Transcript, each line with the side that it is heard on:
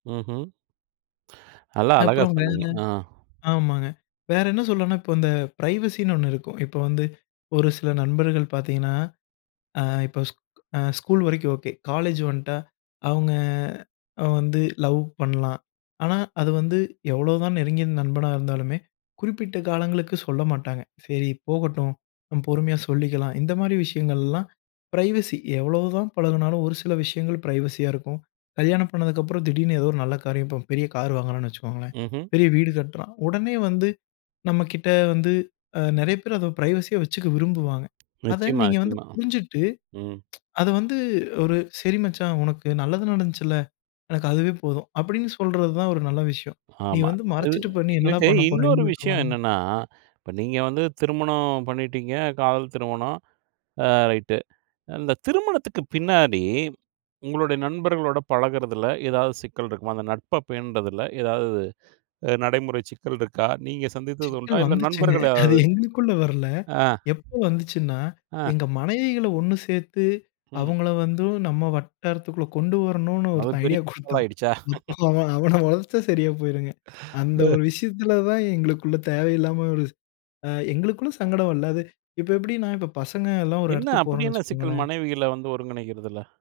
right: ம்ஹ்ம். நல்லா அழகா
left: அப்புறம் வேற,
right: சொன்னீங்க. ஆ.
left: ஆமாங்க. வேற என்ன சொல்வன்னா, இப்ப இந்த பிரைவசின்னு ஒன்னு இருக்கும். இப்போ வந்து ஒரு சில நண்பர்கள் பாத்திங்கன்னா, அ இப்ப ஸ்க் அ ஸ்கூல் வரைக்கும் ஓகே. காலேஜ் வன்ட்டா, அவுங்க வந்து அ லவ் பண்ணலாம். ஆனா அத வந்து எவ்வளோதான் நெருங்கிய நண்பனா இருந்தாலுமே, குறிப்பிட்ட காலங்களுக்கு சொல்ல மாட்டாங்க. சரி போகட்டும், பொறுமையா சொல்லிக்கலாம். இந்தமாரி விஷயங்கள்லாம் பிரைவசி எவ்வளவு தான் பழகுனாலும் ஒரு சில விஷயங்கள் பிரைவசியா இருக்கும். கல்யாணம் பண்ணதுக்கு அப்றம் திடீருன்னு ஏதோ ஒரு நல்ல காரியம். இப்போ பெரிய கார் வாங்குகிறான்னு வச்சுக்கோங்களேன்.
right: ம்ஹ்ம்.
left: பெரிய வீடு கட்டுறான். உடனே வந்து நம்மக்கிட்ட வந்து அ நிறைய பேர் அதை பிரைவசியா வச்சுக்க விரும்புவாங்க. அத
right: நிச்சயமா,
left: நீங்க வந்து
right: நிச்சயமா,
left: புரிஞ்சுட்டு
right: ம்.
left: அத வந்து ஒரு "சரி மச்சான்! உனக்கு நல்லது நடந்துச்சில்ல, எனக்கு அதுவே போதும்" அப்பிடின்னு சொல்றது தான் ஒரு நல்ல விஷயம். "நீ
right: ஆமா.
left: வந்து
right: இது,
left: மறச்சிட்டு பண்ணி என்னடா!
right: இதுக்கு
left: பண்ண போற?
right: இன்னொரு விஷயம்
left: எங்களுக்குலாம்?"
right: என்னன்னா, இப்ப நீங்க வந்து திருமணம் பண்ணிட்டீங்க, காதல் திருமணம். அ ரைட்டு. அந்த திருமணத்துக்கு பின்னாடி உங்களுடைய நண்பர்களோட பழகுறதில ஏதாவது சிக்கல் இருக்குமா? அந்த நட்ப பேணுறதுல ஏதாவது அ நடைமுறை சிக்கல் இருக்கா? நீங்க சந்திச்சது உண்டா?
left: சிக்கல்
right: இல்ல
left: வந்துச்சுங்க.
right: நண்பர்கள்
left: அது
right: யாராவது?
left: எங்களுக்குள்ள வரல.
right: ஆ,
left: எப்போ வந்துச்சுன்னா,
right: ஆ.
left: எங்க மனைவிகள ஒன்னு சேத்து
right: ம்.
left: அவுங்கள வந்து நம்ம வட்டாரத்துக்குள்ள கொண்டு வரணுன்னு
right: அது
left: ஒருத்தன்
right: பெரிய
left: ஐடியா
right: ஆள்
left: கொடுத்தான்
right: ஆயிடுச்சா?
left: [unintelligible] இப்போ அவன, அவன வளச்சா சரியா போயிருங்க. அந்த
right: ஆ.
left: ஒரு விஷயத்துல தான் எங்களுக்குள்ள தேவையில்லாம ஒரு அ எங்களுக்குள்ள சங்கடம் வல்ல. அது இப்ப எப்பிடின்னா இப்போ பசங்கலாம் ஒரு
right: என்ன,
left: எடத்துக்கு
right: அப்பிடி
left: போறோன்னு
right: என்ன சிக்கல்
left: வச்சுக்கோங்களேன்!
right: மனைவிகள வந்து ஒருங்கிணைக்குறதுல?